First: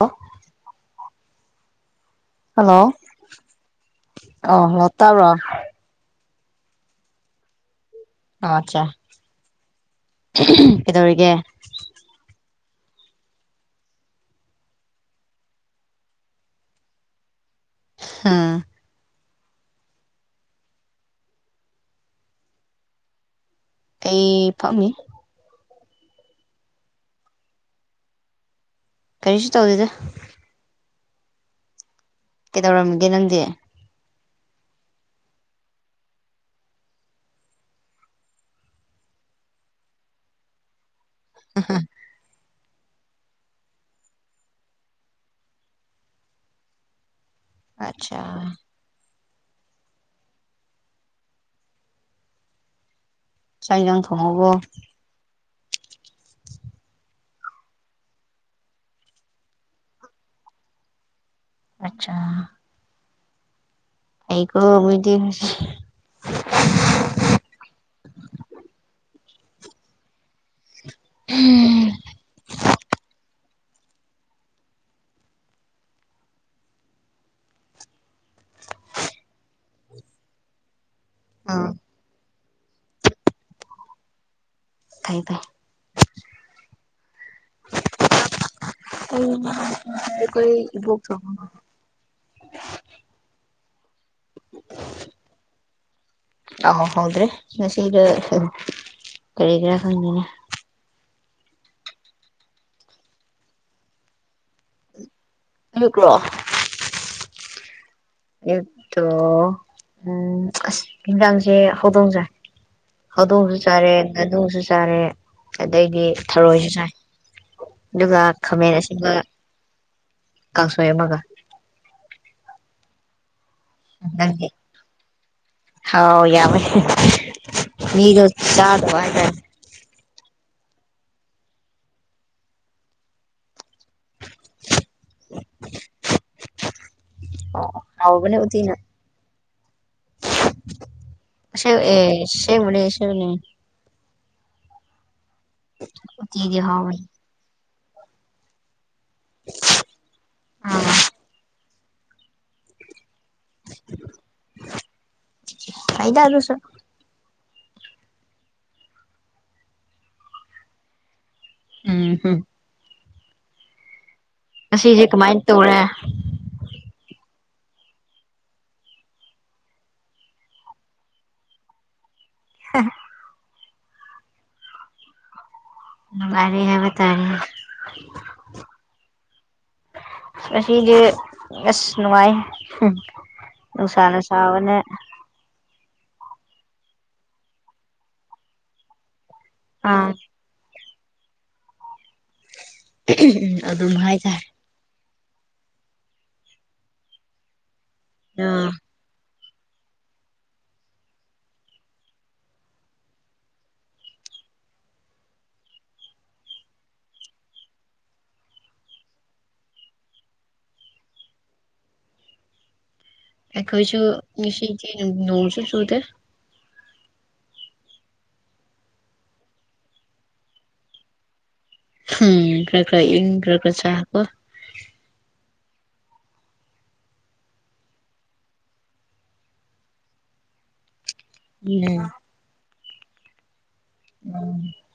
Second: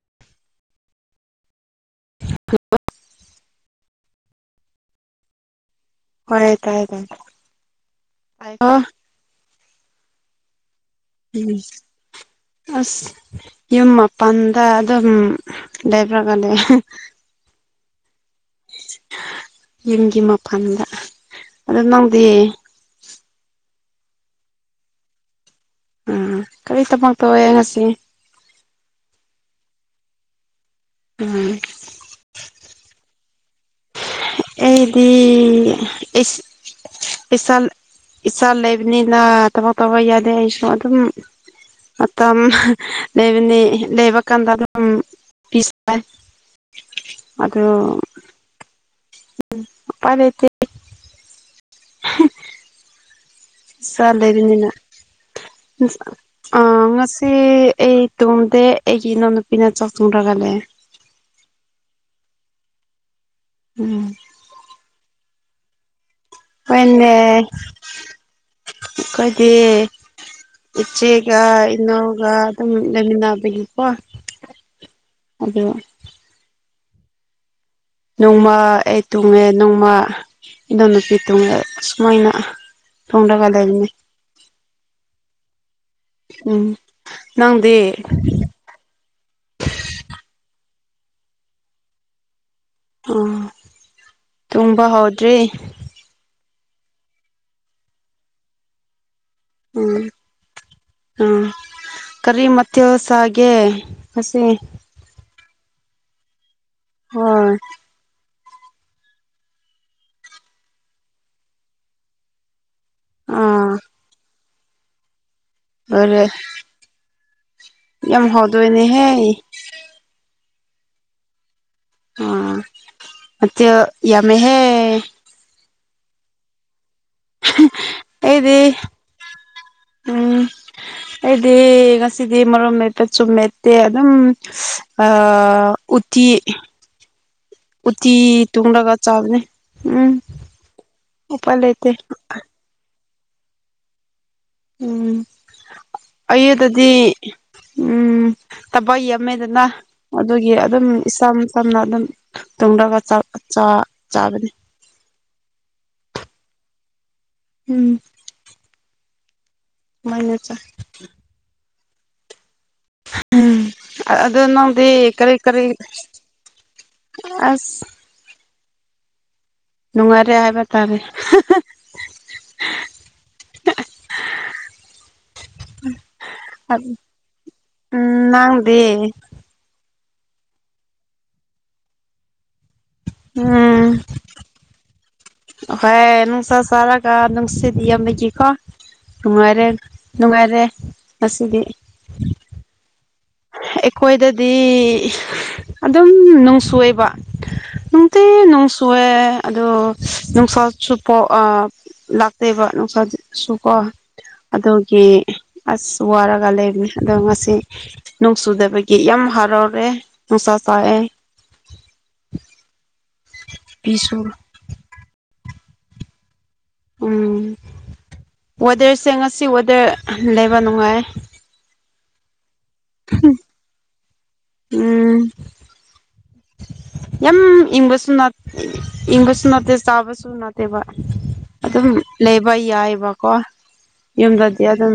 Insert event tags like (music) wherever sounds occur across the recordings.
ꯑꯣ ꯍꯂꯣ ꯑ ꯍꯂꯣ ꯇꯥꯕ꯭ꯔꯣ ꯍꯣꯏꯌꯦ ꯇꯥꯏꯌꯦ ꯇꯥꯏ ꯑꯥꯆꯥ ꯑꯣ ꯀꯩꯗꯧꯔꯤꯒꯦ ꯕꯤꯁ ꯑꯁ ꯌꯨꯝ ꯃꯥꯄꯟꯗ ꯑꯗꯨꯝ ꯂꯦꯞꯔꯒ ꯂꯩꯌꯦ ꯍ (inaudible) ꯍꯥꯥ ꯌꯨꯝꯒꯤ ꯃꯄꯥꯟꯗ ꯑꯗꯣ ꯅꯪꯗꯤ ꯑꯩ ꯐꯝꯃꯤ ꯎꯝ ꯀꯔꯤ ꯊꯕꯛ ꯇꯧꯌꯦ ꯉꯁꯤ ꯀꯔꯤꯁꯨ ꯇꯧꯗꯦꯗꯥ ꯎꯝ ꯀꯩꯗꯧꯔꯝꯒꯦ ꯅꯪꯗꯤ ꯑꯩꯗꯤ ꯑꯩꯁ ꯏꯆꯥ ꯏꯆꯥ ꯂꯩꯕꯅꯤꯅ ꯊꯕꯛ ꯇꯧꯕ ꯌꯥꯗꯦ ꯑꯩꯁꯨ ꯑꯗꯨꯝ ꯑꯍ ꯃꯇꯝ ꯂꯩꯕꯅꯤ ꯂꯩꯕꯀꯥꯟꯗ ꯑꯗꯨꯝ ꯄꯤꯁ ꯑꯣꯏ (inaudible) ꯑꯠꯆꯥ ꯎꯝ ꯎꯄꯥꯏ ꯂꯩꯇꯦ ꯆꯥꯛ ꯍꯦ ꯏꯟꯖꯥꯡ ꯆꯥ ꯊꯣꯡꯉꯕꯣ ꯂꯩꯔꯤꯅꯤꯅ ꯑꯥ ꯉꯁꯤ ꯑꯩ ꯇꯨꯝꯗꯦ ꯑꯩꯒꯤ ꯏꯅꯥꯎꯅꯨꯄꯤꯅ ꯆꯥꯛ ꯊꯣꯡꯗ꯭ꯔꯒ ꯂꯩꯌꯦ ꯑꯠꯆꯥ ꯎꯝ ꯑꯩꯀꯣ ꯋꯦꯗꯤꯡꯁ ꯋꯦꯟꯗꯦ ꯈꯣꯏꯗꯤ ꯏꯆꯦꯒ ꯏꯅꯥꯎꯒ ꯑꯗꯨꯝ ꯂꯩꯃꯤꯟꯅꯕꯒꯤ ꯍꯣꯏ ꯑꯗꯣ ꯅꯣꯡꯃ ꯑꯩ ꯇꯨꯡꯔꯦ ꯅꯣꯡꯃ ꯏꯅꯥꯎ ꯅꯨꯨꯄꯤ ꯇꯨꯡꯔ ꯃꯣꯏꯅ ꯊꯣꯡꯗ꯭ꯔꯒ ꯂꯩꯕꯅꯦ ꯐꯩ ꯐꯩ ꯎꯝ ꯅꯪꯗꯤ ꯎꯝ ꯑꯩꯈꯣꯏ ꯏꯕꯣꯛꯇꯣ ꯎꯝ ꯇꯨꯝꯕ ꯍꯧꯗ꯭ꯔꯤ ꯑꯧ ꯍꯧꯗꯦ ꯉꯁꯤꯒ ꯀꯔꯤ ꯀꯔꯤꯒ ꯎꯝ ꯈꯪꯗꯦꯅꯦ ꯎꯝ ꯀꯔꯤ ꯃꯊꯦꯜ ꯆꯥꯒꯦ ꯉꯁꯤ ꯑꯩꯕ꯭ꯔꯣ ꯍꯣꯏ ꯑꯌꯨꯠꯇꯣ ꯎꯝ ꯑꯁ ꯏꯟꯖꯥꯡꯁꯦ ꯍꯧꯗꯣꯡꯆꯥꯏ ꯍꯧꯗꯣꯡꯖꯨ ꯑꯥ ꯆꯥꯔꯦ ꯉꯥꯅꯨꯖꯨ ꯆꯥꯔꯦ ꯑꯗꯩꯗꯤ ꯂꯣꯏꯔꯦ ꯊꯔꯣꯏꯖꯨ ꯆꯥꯏ ꯑꯗꯨꯒ ꯌꯥꯝ ꯈꯥꯃꯦꯟ ꯍꯥꯎꯗꯣꯏꯅꯦꯍꯦ ꯑꯁꯤꯟꯕ ꯀꯥꯡꯁꯣꯏ ꯑꯃꯒ ꯎꯝ ꯃꯊꯦꯜ ꯅꯪꯗꯤ ꯌꯥꯝꯃꯦꯍꯦ ꯍꯥꯎ ꯌꯥꯝꯄꯦ ꯃꯤꯗꯣ ꯑꯩꯗꯤ ꯆꯥꯗꯕ ꯍꯥꯏꯇꯥꯔꯦ ꯎꯝ ꯑꯩꯗꯤ ꯉꯁꯤꯗꯤ ꯃꯣꯔꯣꯛ ꯃꯦꯠꯄ ꯆꯨꯝ ꯃꯦꯠꯇꯦ ꯑꯗꯨꯝ ꯑ ꯎꯇꯤ ꯎꯇꯤ ꯍꯥꯎꯕꯅꯦ ꯎꯇꯤꯅ ꯇꯨꯡꯂꯒ ꯆꯕꯅꯤ ꯎꯝ ꯎꯄꯥꯏ ꯑꯁꯦ ꯂꯩꯇꯦ ꯑꯦ ꯁꯦꯡꯕꯅꯦ ꯁꯦꯡꯕꯅꯦ ꯎꯇꯤꯗꯤ ꯑꯩꯑꯗꯨꯗꯤ ꯍꯥꯎꯕꯅꯦ ꯎꯝ ꯇꯕꯛ ꯌꯥꯝꯃꯦꯗꯅ ꯑꯗꯨꯒꯤ ꯑꯗꯨꯝ ꯑꯥ ꯏꯁꯝ ꯁꯝꯅ ꯑꯗꯨꯝ ꯇꯨꯡꯂꯒ ꯆꯥꯛ ꯆꯥ ꯆꯥꯕꯅꯤ ꯐꯩꯗ ꯑꯗꯨꯁꯨ ꯎꯝ ꯃꯥꯏꯅ ꯆꯥꯏ ꯎꯝ ꯍꯝ ꯎꯝ ꯑꯗꯨ ꯅꯪꯗꯤ ꯉꯁꯤꯁꯦ ꯀꯔꯤ ꯀꯃꯥꯏꯅ ꯀꯔꯤ ꯇꯧꯔꯦ ꯑꯁ ꯅꯨꯡꯉꯥꯏꯔꯦ ꯍꯥꯏꯕ ꯇꯥꯔꯦ ꯍꯦ ꯅꯨꯡꯉꯥꯏꯔꯦ (unintelligible) ꯍꯥꯏꯕ ꯇꯥꯔꯦ ꯎꯝ ꯅꯪꯗꯤ ꯑꯁꯤꯒꯤ ꯑꯁ ꯅꯨꯡꯉꯥꯏ ꯍꯝ ꯅꯨꯡꯁꯥꯅ ꯁꯥꯕꯅꯦ ꯑꯈꯣꯏ ꯅꯨꯡꯁꯥ ꯁꯥꯔꯒ ꯅꯨꯡꯁꯤꯠ ꯌꯥꯝꯕꯒꯤꯀꯣ ꯅꯨꯡꯉꯥꯏꯔꯦ ꯑꯥ ꯅꯨꯡꯉꯥꯏꯔꯦ ꯉꯁꯤꯗꯤ ꯑꯗꯨꯝ ꯍꯥꯏꯇꯥꯔꯦ ꯑꯩꯈꯣꯏꯗꯗꯤ ꯑꯗꯨꯝ ꯅꯣꯡ ꯆꯨꯑꯦꯕ ꯇꯤ ꯅꯣꯡ ꯑꯥ ꯆꯨꯋꯦ ꯑꯗꯣ ꯅꯨꯡꯁꯥꯁꯨ ꯄꯣꯛ ꯑꯥ ꯂꯥꯛꯇꯦꯕ ꯅꯨꯡꯁꯥ ꯁꯨ ꯀꯣ ꯑꯗꯨꯒꯤ ꯑꯁ ꯋꯥꯔꯒ ꯂꯩꯕꯅꯤ ꯑꯗꯣ ꯉꯁꯤ ꯅꯨꯡ ꯆꯨꯗꯕꯒꯤ ꯌꯥꯝ ꯍꯔꯥꯎꯔꯦ ꯅꯨꯡꯁꯥ ꯁꯥꯑꯦ ꯑꯩꯈꯣꯏꯁꯨ ꯐꯤꯁꯨ ꯉꯁꯤꯒꯤ ꯅꯣꯡꯁꯨ ꯆꯨꯗꯦ ꯎꯝ ꯋꯦꯗꯔꯁꯦ ꯉꯁꯤ ꯋꯦꯗꯔ ꯂꯩꯕ ꯅꯨꯡꯉꯥꯏꯌꯦ ꯎꯝ ꯈ꯭ꯔ ꯈ꯭ꯔ ꯏꯪ ꯈ꯭ꯔ ꯈ꯭ꯔ ꯁꯥ ꯀꯣ ꯎꯝ ꯌꯥꯝ ꯏꯪꯕꯁꯨꯅꯠ ꯏꯪꯕꯁꯨꯅꯠꯇꯦ ꯆꯥꯕꯁꯨꯅꯠ ꯂꯩꯕ ꯑꯗꯨꯝ ꯂꯩꯕ ꯌꯥꯏꯑꯕꯀꯣ ꯎꯝ ꯌꯨꯝꯗꯗꯤ ꯑꯗꯨꯝ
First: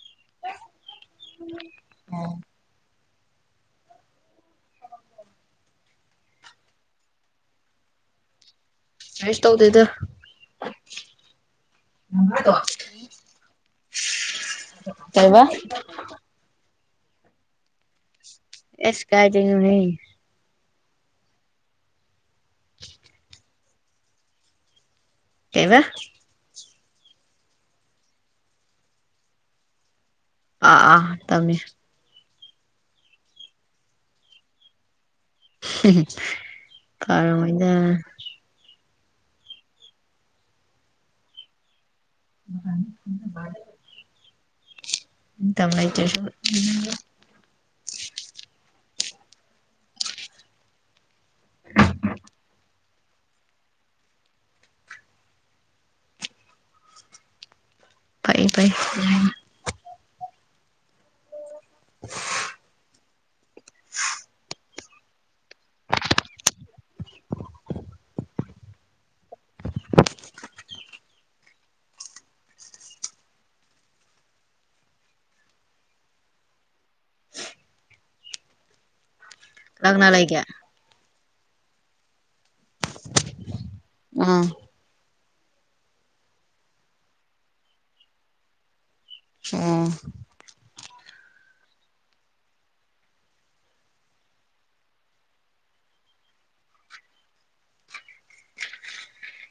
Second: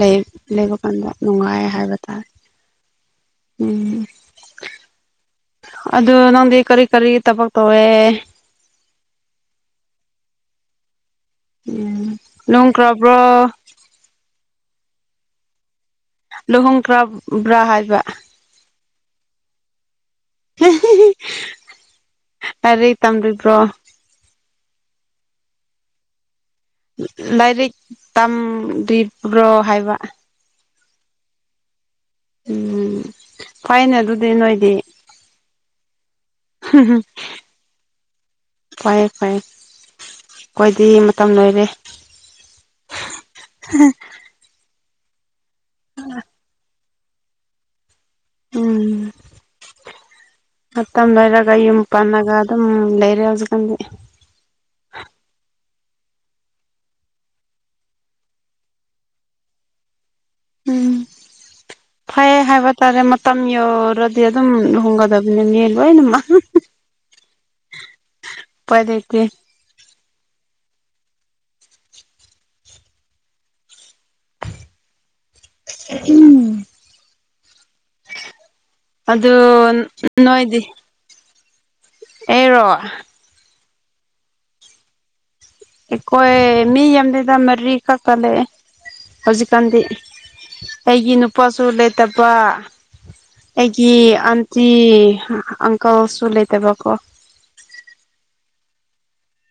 ꯂꯩ ꯂꯩꯕ ꯀꯥꯟꯗ ꯅꯨꯡꯉꯥꯏ ꯍꯥꯏꯕ ꯇꯥꯔꯦ ꯎꯝ ꯑꯗꯨ ꯅꯪꯗꯤ ꯀꯔꯤ ꯀꯔꯤ ꯇꯕꯛ ꯇꯧꯋꯦ ꯀꯩꯁꯨ ꯇꯧꯗꯦꯗ ꯎꯝ ꯂꯣꯡꯈ꯭ꯔꯕ꯭ꯔꯣ ꯀꯩꯕ ꯂꯨꯍꯣꯡꯈ꯭ꯔꯕ꯭ꯔꯥ ꯍꯥꯏꯕ ꯏꯁ ꯀꯥꯏꯗꯩꯅꯣꯍꯦ ꯍꯤꯍꯤꯍꯤ ꯑꯥꯏꯔꯤꯛ ꯇꯝꯗꯔꯤꯕ꯭ꯔꯣ ꯀꯩꯕꯥ ꯂꯥꯏꯔꯤꯛ ꯇꯝꯗ꯭ꯔꯤꯕ꯭ꯔꯣ ꯍꯥꯏꯕ ꯑꯥ ꯑꯥ ꯇꯝꯃꯤ ꯎꯝ ꯐꯩꯅꯦ ꯑꯗꯨꯗꯤ ꯅꯣꯏꯗꯤ ꯍꯨ ꯍꯨ ꯄꯔꯝꯃꯣꯏꯗ ꯐꯩꯌꯦ ꯐꯩꯌꯦ ꯑꯩꯈꯣꯏꯗꯤ ꯃꯇꯝ ꯂꯣꯏꯔꯦ (unintelligible) ꯃꯇꯝ ꯂꯩꯇ꯭ꯔꯁꯨ ꯎꯝ ꯃꯇꯝ ꯂꯣꯏꯔꯒ ꯌꯨꯝ ꯄꯥꯜꯂꯒ ꯑꯗꯨꯝ ꯂꯩꯔꯦ ꯍꯧꯖꯤꯛꯀꯥꯟꯗꯤ ꯐꯩ ꯐꯩ ꯎꯝ ꯐꯩ ꯍꯥꯏꯕ ꯇꯥꯔꯦ ꯃꯇꯝ ꯌꯧꯔꯗꯤ ꯑꯗꯨꯝ ꯂꯨꯍꯣꯡꯒꯗꯕ ꯅꯦꯅꯦ ꯂꯣꯏꯅꯃꯛ (unintelligible) ꯎꯄꯥꯏ ꯂꯩꯇꯦ ꯎꯝ ꯑꯗꯣ ꯅꯛꯅ ꯂꯩꯒꯦ ꯅꯣꯏꯗꯤ ꯑꯩꯔꯣ ꯎꯝ ꯑꯩꯈꯣꯏ ꯃꯤ ꯌꯥꯝꯗꯦꯗ ꯃꯔꯤ ꯈꯛꯇ ꯂꯩꯌꯦ ꯍꯧꯖꯤꯛꯀꯥꯟꯗꯤ ꯎꯝ ꯑꯩꯒꯤ ꯅꯨꯄꯥꯁꯨ ꯂꯩꯇꯕꯥ ꯑꯩꯒꯤ ꯑꯟꯇꯤ ꯑꯪꯀꯜꯁꯨ ꯂꯩꯇꯕꯀꯣ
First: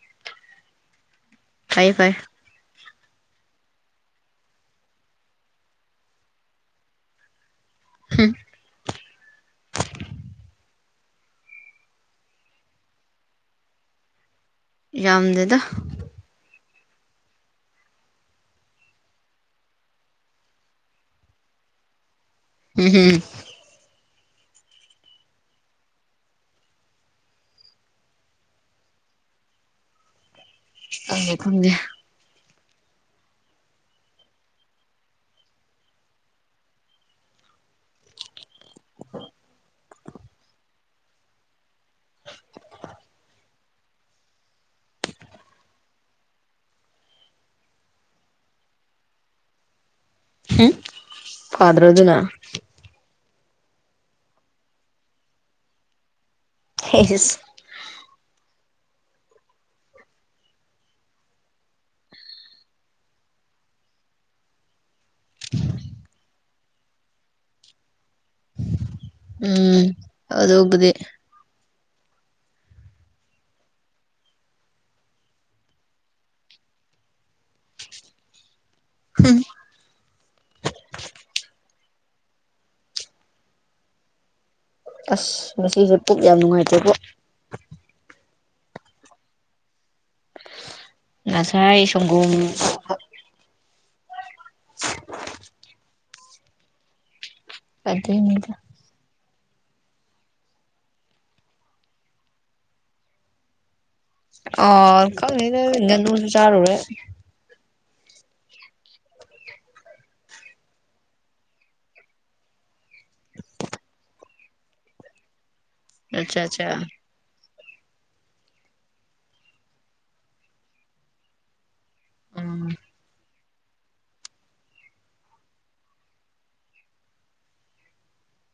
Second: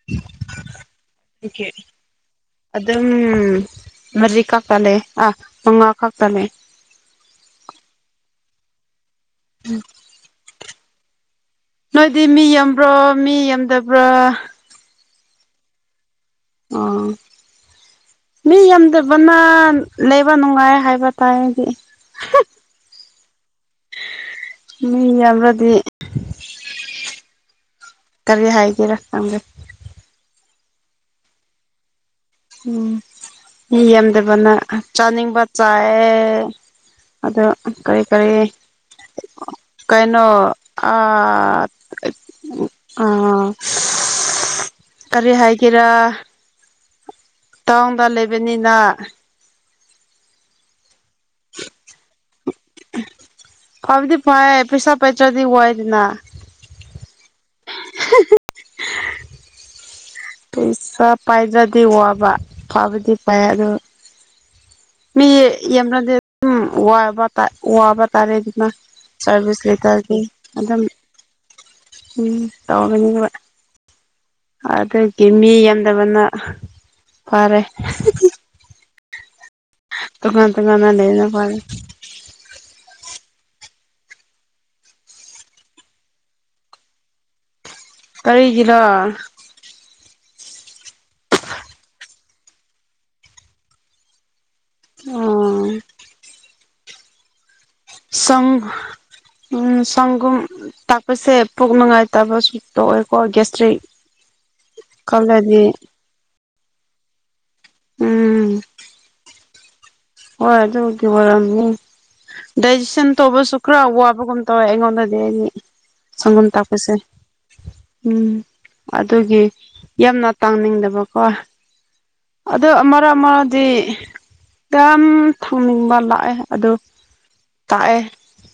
(unintelligible) ꯀꯩꯒꯤ ꯐꯩ ꯐꯩ ꯑꯗꯨꯝ ꯃꯔꯤ ꯀꯛꯇ ꯂꯩꯌꯦ ꯑꯥ ꯃꯉꯥ ꯈꯛꯇꯅꯦ ꯍꯝ (unintelligible) ꯅꯣꯏꯗꯤ ꯃꯤ ꯌꯥꯝꯕ꯭ꯔꯣ ꯃꯤ ꯌꯥꯝꯗꯕ꯭ꯔꯥ ꯌꯥꯝꯗꯦꯗꯥ ꯑꯥ ꯃꯤ ꯌꯥꯝꯗꯕꯅ ꯂꯩꯕ ꯅꯨꯡꯉꯥꯏ ꯍꯥꯏꯕ ꯇꯥꯏ ꯑꯩꯗꯤ ꯍꯥ ꯍꯦ ꯍꯦ ꯃꯤ ꯌꯥꯝꯔꯗꯤ ꯀꯔꯤ ꯍꯥꯏꯒꯦꯔꯥ ꯈꯪꯗꯦ ꯈꯪꯗꯦ ꯈꯪꯗꯦ ꯎꯝ ꯃꯤ ꯌꯥꯝꯗꯕꯅ ꯆꯥꯅꯤꯡꯕ ꯆꯥꯏꯑꯦ ꯑꯗꯣ ꯀꯔꯤ ꯀꯔꯤ ꯀꯩꯅꯣ ꯑꯥ ꯑꯩ ꯎꯝ ꯑꯥ ꯀꯔꯤ ꯍꯥꯏꯒꯦꯔꯥ ꯇꯥꯎꯟꯗ ꯂꯩꯕꯅꯤꯅ ꯍꯝ ꯐꯥꯗ꯭ꯔꯣ ꯑꯗꯨꯅ ꯐꯥꯕꯨꯗꯤ ꯐꯥꯌꯦ ꯄꯩꯁꯥ ꯄꯥꯏꯗ꯭ꯔꯗꯤ ꯋꯥꯏꯗꯅ ꯍꯦꯁ ꯄꯩꯥꯁꯥ ꯄꯥꯏꯗ꯭ꯔꯗꯤ ꯋꯥꯕ ꯐꯥꯕꯗꯤ ꯐꯥꯏ ꯑꯗꯨ ꯃꯤ ꯌꯥꯝꯔꯗꯤ ꯑꯗꯨꯝ ꯋꯥꯕ ꯇꯥ ꯋꯥꯕ ꯇꯥꯔꯦꯗꯅ ꯁꯥꯔꯚꯤꯁ ꯎꯝ ꯂꯩꯇ꯭ꯔꯒꯤ ꯑꯗꯨꯝ ꯑꯗꯨꯕꯨꯗꯤ ꯎꯝ ꯇꯧꯒꯅꯤꯡꯕ ꯑꯗꯨꯒꯤ ꯃꯤ ꯌꯥꯝꯗꯕꯅ ꯐꯥꯔꯦ ꯍꯝ ꯇꯣꯉꯥꯟ ꯇꯣꯉꯥꯟꯅ ꯂꯩꯕꯅ ꯐꯥꯔꯦ ꯑꯁ ꯉꯁꯤꯁꯦ ꯄꯨꯛ ꯌꯥꯝ ꯅꯨꯡꯉꯥꯏꯇꯦꯕꯣ ꯀꯔꯤꯒꯤꯔ ꯉꯁꯥꯏ ꯁꯪꯒꯨꯝ ꯑꯣ ꯁꯪ ꯑꯗꯨꯏꯅꯤꯗ ꯎꯝ ꯁꯪꯒꯨꯝ ꯇꯥꯛꯄꯁꯦ ꯄꯨꯛ ꯅꯨꯡꯉꯥꯏꯇꯕ ꯁꯨꯇꯣ ꯑꯣꯏꯀꯣ ꯒ꯭ꯌꯥꯁꯇ꯭ꯔꯤꯛ ꯑꯣ ꯈꯪꯗꯦꯗ ꯉꯥꯅꯨꯁꯨ ꯆꯥꯔꯨꯔꯦ ꯎꯝ ꯍꯣꯏ ꯑꯗꯨꯕꯨꯗꯤ ꯑꯣꯏꯔꯝꯅꯤ ꯗꯥꯏꯖꯦꯁꯟ ꯇꯧꯕꯁꯨ ꯈꯔ ꯋꯥꯕꯒꯨꯝ ꯇꯧꯋꯦ ꯑꯩꯉꯣꯟꯗꯗꯤ ꯑꯩꯗꯤ ꯑꯠꯆꯥ ꯁꯪꯒꯣꯝ ꯑꯠꯆꯥ ꯊꯛꯄꯁꯦ ꯎꯝ ꯑꯗꯨꯒꯤ ꯌꯥꯝꯅ ꯇꯪꯅꯤꯡꯗꯕꯀꯣ ꯎꯝ ꯑꯗꯨ ꯑꯃꯔꯛ ꯃꯔꯛꯗꯤ ꯌꯥꯝ ꯊꯨꯅꯤꯡꯕ ꯂꯥꯛꯑꯦ ꯑꯗꯨ ꯇꯥꯛꯑꯦ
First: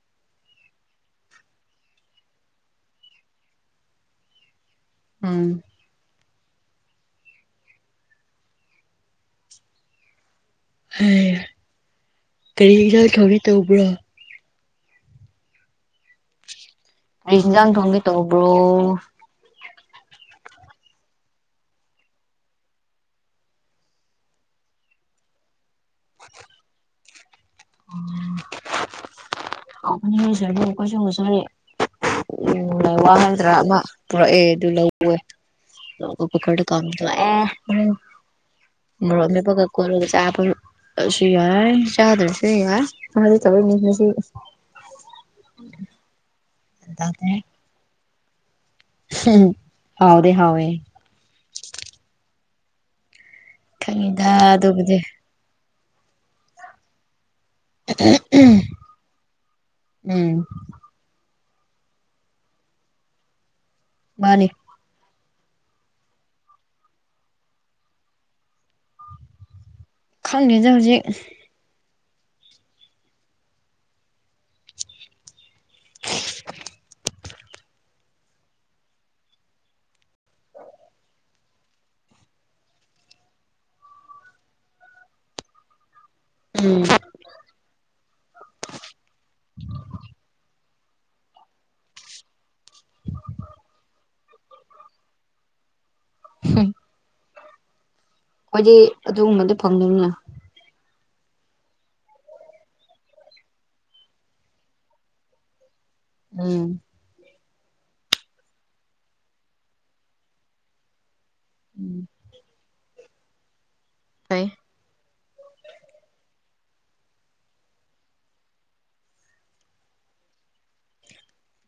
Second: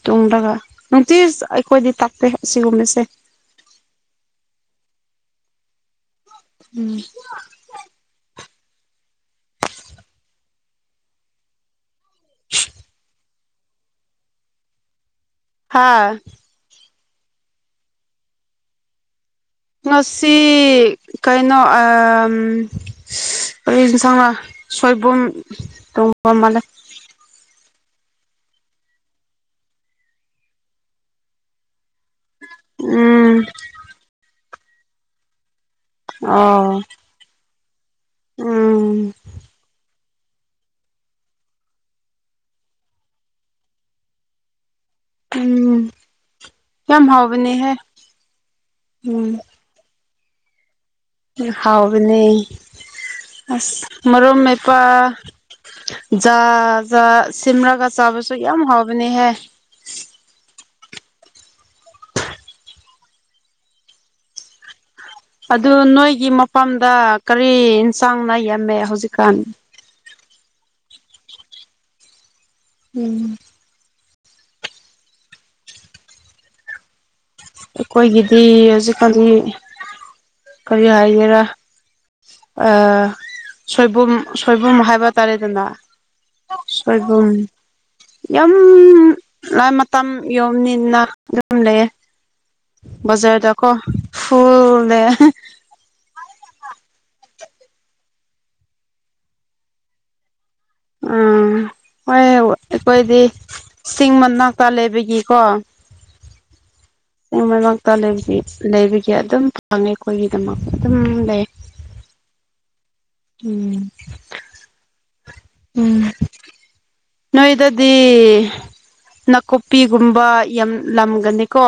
ꯇꯨꯡꯗꯒ ꯅꯨꯡꯇꯤꯁ ꯑꯩꯈꯣꯏꯗꯤ ꯇꯛꯇꯦ ꯁꯤꯒꯨꯝꯕꯁꯦ ꯎꯝ ꯎꯝ ꯍꯩ ꯀꯔꯤ ꯍꯤꯟꯖꯥꯡ ꯊꯣꯡꯒꯦ ꯇꯧꯕ꯭ꯔꯣ ꯍꯥꯥ ꯀꯔꯤ ꯍꯤꯟꯖꯥꯡ ꯊꯣꯡꯒꯦ ꯇꯧꯕ꯭ꯔꯣ ꯉꯁꯤ ꯀꯩꯅꯣ ꯑꯝ ꯀꯔꯤ ꯍꯤꯟꯁꯥꯡꯔ ꯁꯣꯏꯕꯨꯝ ꯊꯣꯡꯕ ꯃꯥꯜꯂꯦ (inaudible) (unintelligible) ꯎꯝ ꯂꯩꯋꯥ ꯎꯝ ꯍꯥꯏꯇ꯭ꯔꯥ ꯑꯃꯥ ꯄꯨꯔꯛꯑꯦ ꯑꯗꯨ ꯂꯧ ꯋꯦ ꯀꯨꯀꯔꯗ ꯑꯣ ꯀꯥꯝꯊꯣꯛꯑꯦ ꯍꯣꯔꯦꯟ (inaudible) ꯃꯣꯔꯣꯛ ꯃꯦꯠꯄꯒ ꯀꯣꯠꯂꯒ ꯆꯥꯕ ꯑꯁꯨ ꯌꯥꯏ ꯆꯥꯗꯔꯁꯨꯨ (unintelligible) ꯎꯝ ꯌꯥꯝ ꯇꯥꯗꯦ ꯍꯥꯎꯕꯅꯦꯍꯦ ꯎꯝ (unintelligible) ꯍꯥꯎꯗꯤ ꯍꯥꯎꯋꯦ ꯍꯥꯎꯕꯅꯦ ꯑꯁ ꯈꯪꯉꯤꯗ ꯃꯔꯨꯞ ꯃꯦꯠꯄ ꯑꯗꯨꯕꯨꯗꯤ ꯖꯥꯥ ꯖꯥ ꯁꯤꯝꯔꯥꯒ ꯆꯥꯕꯁꯨ ꯌꯥꯝ ꯍꯥꯎꯕꯅꯦꯍꯦ ꯎꯝ ꯃꯥꯅꯤ ꯑꯗꯨ ꯅꯣꯏꯒꯤ ꯃꯐꯝꯗ ꯀꯔꯤ ꯍꯤꯟꯁꯥꯡ ꯅ ꯌꯥꯝꯃꯦ ꯍꯧꯖꯤꯛꯀꯥꯟ ꯈꯪꯗꯦꯗ ꯍꯧꯖꯤꯛ ꯎꯝ ꯑꯈꯣꯏꯒꯤꯗꯤ ꯍꯧꯖꯤꯛꯀꯥꯟꯗꯤ ꯀꯔꯤ ꯍꯥꯏꯒꯦꯔꯥ ꯑꯥ ꯁꯣꯏꯕꯨꯝ ꯁꯣꯏꯕꯨꯝ ꯍꯥꯏꯕ ꯇꯥꯔꯦꯗꯅ ꯎꯝ ꯁꯣꯏꯕꯨꯝ ꯌꯥꯝ ꯂꯥꯟ ꯃꯇꯝ ꯌꯧꯕꯅꯤꯅ ꯑꯗꯨꯝ ꯂꯩꯌꯦ ꯕꯥꯖꯥꯔꯗꯀꯣ ꯐꯨꯜ ꯅꯦ (unintelligible) ꯍꯨꯝ ꯈꯣꯏꯗꯤ ꯑꯗꯨꯒꯨꯝꯕꯗꯣ ꯐꯪꯗꯝꯅꯤꯅ ꯎꯝ ꯍꯣꯏꯌꯕ ꯑꯩꯈꯣꯏꯗꯤ ꯆꯤꯡ ꯃꯅꯥꯛꯇ ꯂꯩꯕꯒꯤꯀꯣ ꯎꯝ ꯆꯤꯡ ꯃꯅꯥꯛꯇ ꯂꯩꯕꯩ ꯂꯩꯕꯒꯤ ꯑꯗꯨꯝ ꯐꯪꯉꯦ ꯑꯩꯈꯣꯏꯒꯤꯗꯃꯛ ꯑꯗꯨꯝ ꯂꯩ ꯎꯝ ꯎꯝ ꯎꯝ ꯅꯣꯏꯗꯗꯤ ꯅꯥꯀꯨꯞꯄꯤꯒꯨꯝꯕ ꯌꯥꯝ ꯂꯝꯒꯅꯤꯀꯣ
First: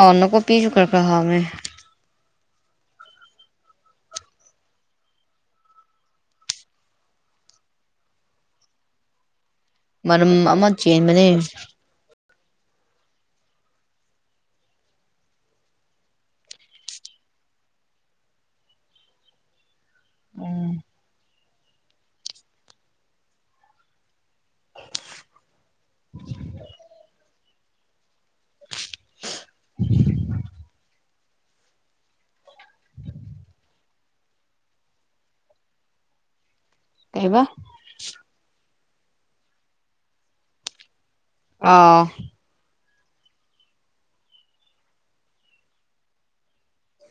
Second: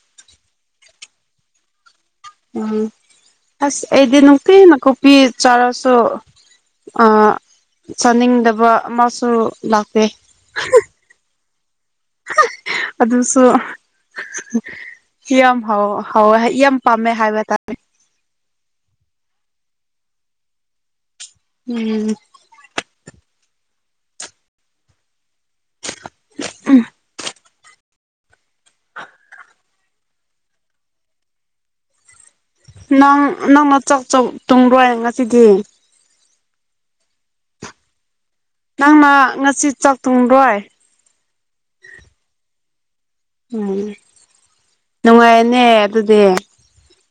ꯑꯥ ꯅꯥꯀꯨꯞꯄꯤꯁꯨ ꯈꯔ ꯈꯔ ꯍꯧꯋꯦ ꯎꯝ ꯑꯁ ꯑꯩꯗꯤ ꯅꯨꯡꯇꯤ ꯅꯥꯀꯨꯞꯄꯤ ꯆꯥꯔꯁꯨ ꯑꯥ ꯆꯥꯅꯤꯡꯗꯕ ꯑꯃꯁꯨ ꯂꯥꯛ ꯃꯅꯝ ꯑꯃ ꯆꯦꯟꯕꯅꯦ (unintelligible) ꯑꯗꯨꯁꯨ (unintelligible) ꯌꯥꯝ ꯍꯥꯎ ꯍꯥꯎꯋꯦ ꯍꯥꯏ ꯌꯥꯝ ꯄꯥꯝꯃꯦ ꯍꯥꯏꯕ ꯇꯥꯔꯦ ꯎꯝ ꯎꯝ ꯎꯝ ꯅꯪ ꯅꯪꯅ ꯆꯧ ꯆꯧ ꯇꯨꯡꯔꯣꯏ ꯉꯁꯤꯗꯤ ꯀꯩꯕ ꯅꯪꯅ ꯉꯁꯤ ꯆꯥꯛ ꯇꯨꯡꯔꯣꯏ ꯑꯥ ꯎꯝ ꯅꯨꯡꯉꯥꯏꯔꯦꯅꯦ ꯑꯗꯨꯗꯤ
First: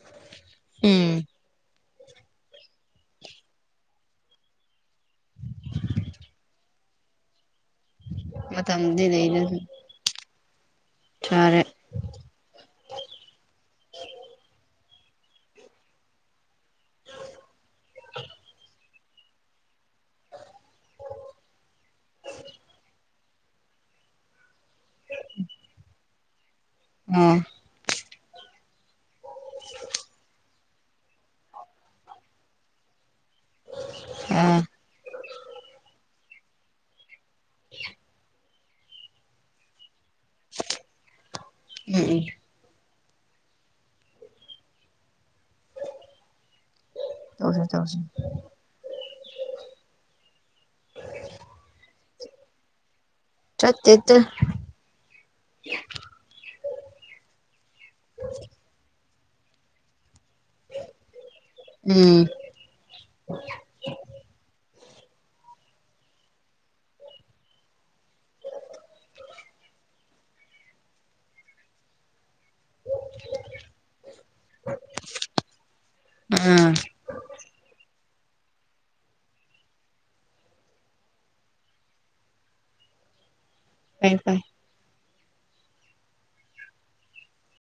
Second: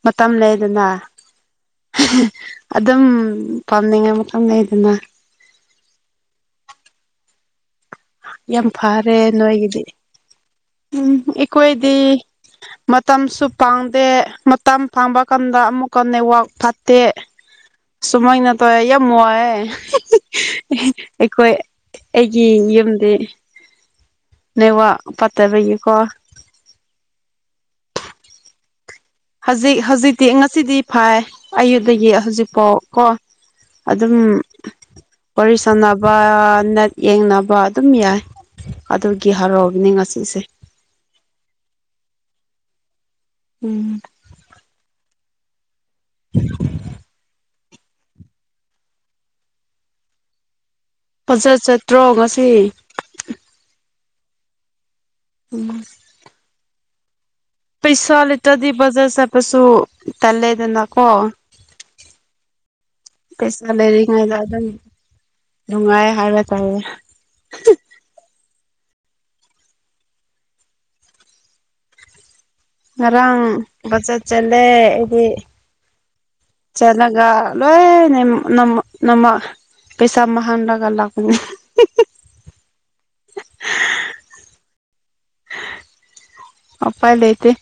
ꯃꯇꯝ ꯂꯩꯗꯅ ꯎꯝ (unintelligible) ꯑꯗꯨꯝ ꯄꯥꯝꯅꯤꯡꯉ ꯃꯐꯝ ꯂꯩꯗꯅ ꯌꯥꯝ ꯃꯇꯝꯗꯤ ꯐꯥꯔꯦ ꯂꯩꯔꯦ ꯑꯗꯨꯝ ꯅꯣꯏꯒꯤꯗꯤ ꯎꯝ ꯁꯥꯔꯦ ꯑꯩꯀꯣꯏꯗꯤ ꯃꯇꯝꯁꯨ ꯄꯥꯥꯡꯗꯦ ꯃꯇꯝ ꯐꯪꯕ ꯀꯥꯟꯗ ꯑꯃꯨꯛꯀ ꯅꯦꯠꯋꯥꯛ ꯐꯠ ꯇꯦ ꯁꯨꯃꯥꯏꯅ ꯇꯣꯋꯦ ꯌꯥꯝ ꯋꯥꯏꯌꯦ (unintelligible) (unintelligible) ꯑꯩꯈꯣꯏ ꯑꯩꯒꯤ ꯌꯨꯝꯗꯤ ꯅꯦꯋꯥꯥꯛ ꯐꯠꯇꯕꯒꯤꯀꯣ ꯎꯝ ꯍꯖꯤꯛ ꯍꯧꯖꯤꯛꯇꯤ ꯉꯁꯤꯗꯤ ꯐꯥꯏꯌꯦ ꯑꯌꯨꯗꯒꯤ ꯍꯧꯖꯤꯛꯄꯥꯎ ꯀꯣ ꯑꯗꯨꯝ ꯑꯥ ꯋꯥꯔꯤ ꯁꯥꯟꯅꯕ ꯅꯠ ꯌꯦꯡꯅꯕ ꯑꯗꯨꯝ ꯌꯥꯏ ꯑꯗꯨꯒꯤ ꯍꯔꯥꯎꯕꯅꯤ ꯉꯁꯤꯁꯦ꯫ ꯎꯝ ꯎꯝ꯫ ꯎꯝ꯫ (unintelligible) ꯇꯧꯁꯦ ꯇꯧꯁꯦ꯫ ꯄꯖꯠ ꯆꯠꯇ꯭ꯔꯣ ꯉꯁꯤ꯫ ꯆꯠꯇꯦꯗ꯫ ꯎꯝ꯫ ꯄꯩꯁꯥ ꯂꯩꯇꯗꯤ ꯕꯖꯥꯔ ꯆꯠꯄꯁꯨ ꯇꯜꯂꯦꯗꯅꯀꯣ꯫ ꯎꯝ ꯄꯩꯁꯥ ꯂꯩꯔꯤꯉꯩꯗ ꯑꯗꯨꯝ ꯅꯨꯡꯉꯥꯏ ꯍꯥꯏꯕ ꯇꯥꯏꯔꯦ꯫ ꯉꯔꯥꯡ ꯕꯖꯠ ꯆꯠꯂꯦ ꯑꯩꯗꯤ꯫ ꯑꯥ ꯆꯠꯂꯒ ꯂꯣꯏ ꯅꯦꯝ ꯅꯝ ꯅꯃꯥ ꯄꯩꯁꯥ ꯃꯍꯥꯟꯂꯒ ꯂꯥꯛꯄꯅꯤ (unintelligible) ꯇꯥꯏ ꯇꯥꯏ꯫ ꯑꫭꯄꯥꯏ ꯂꯩꯇꯦ꯫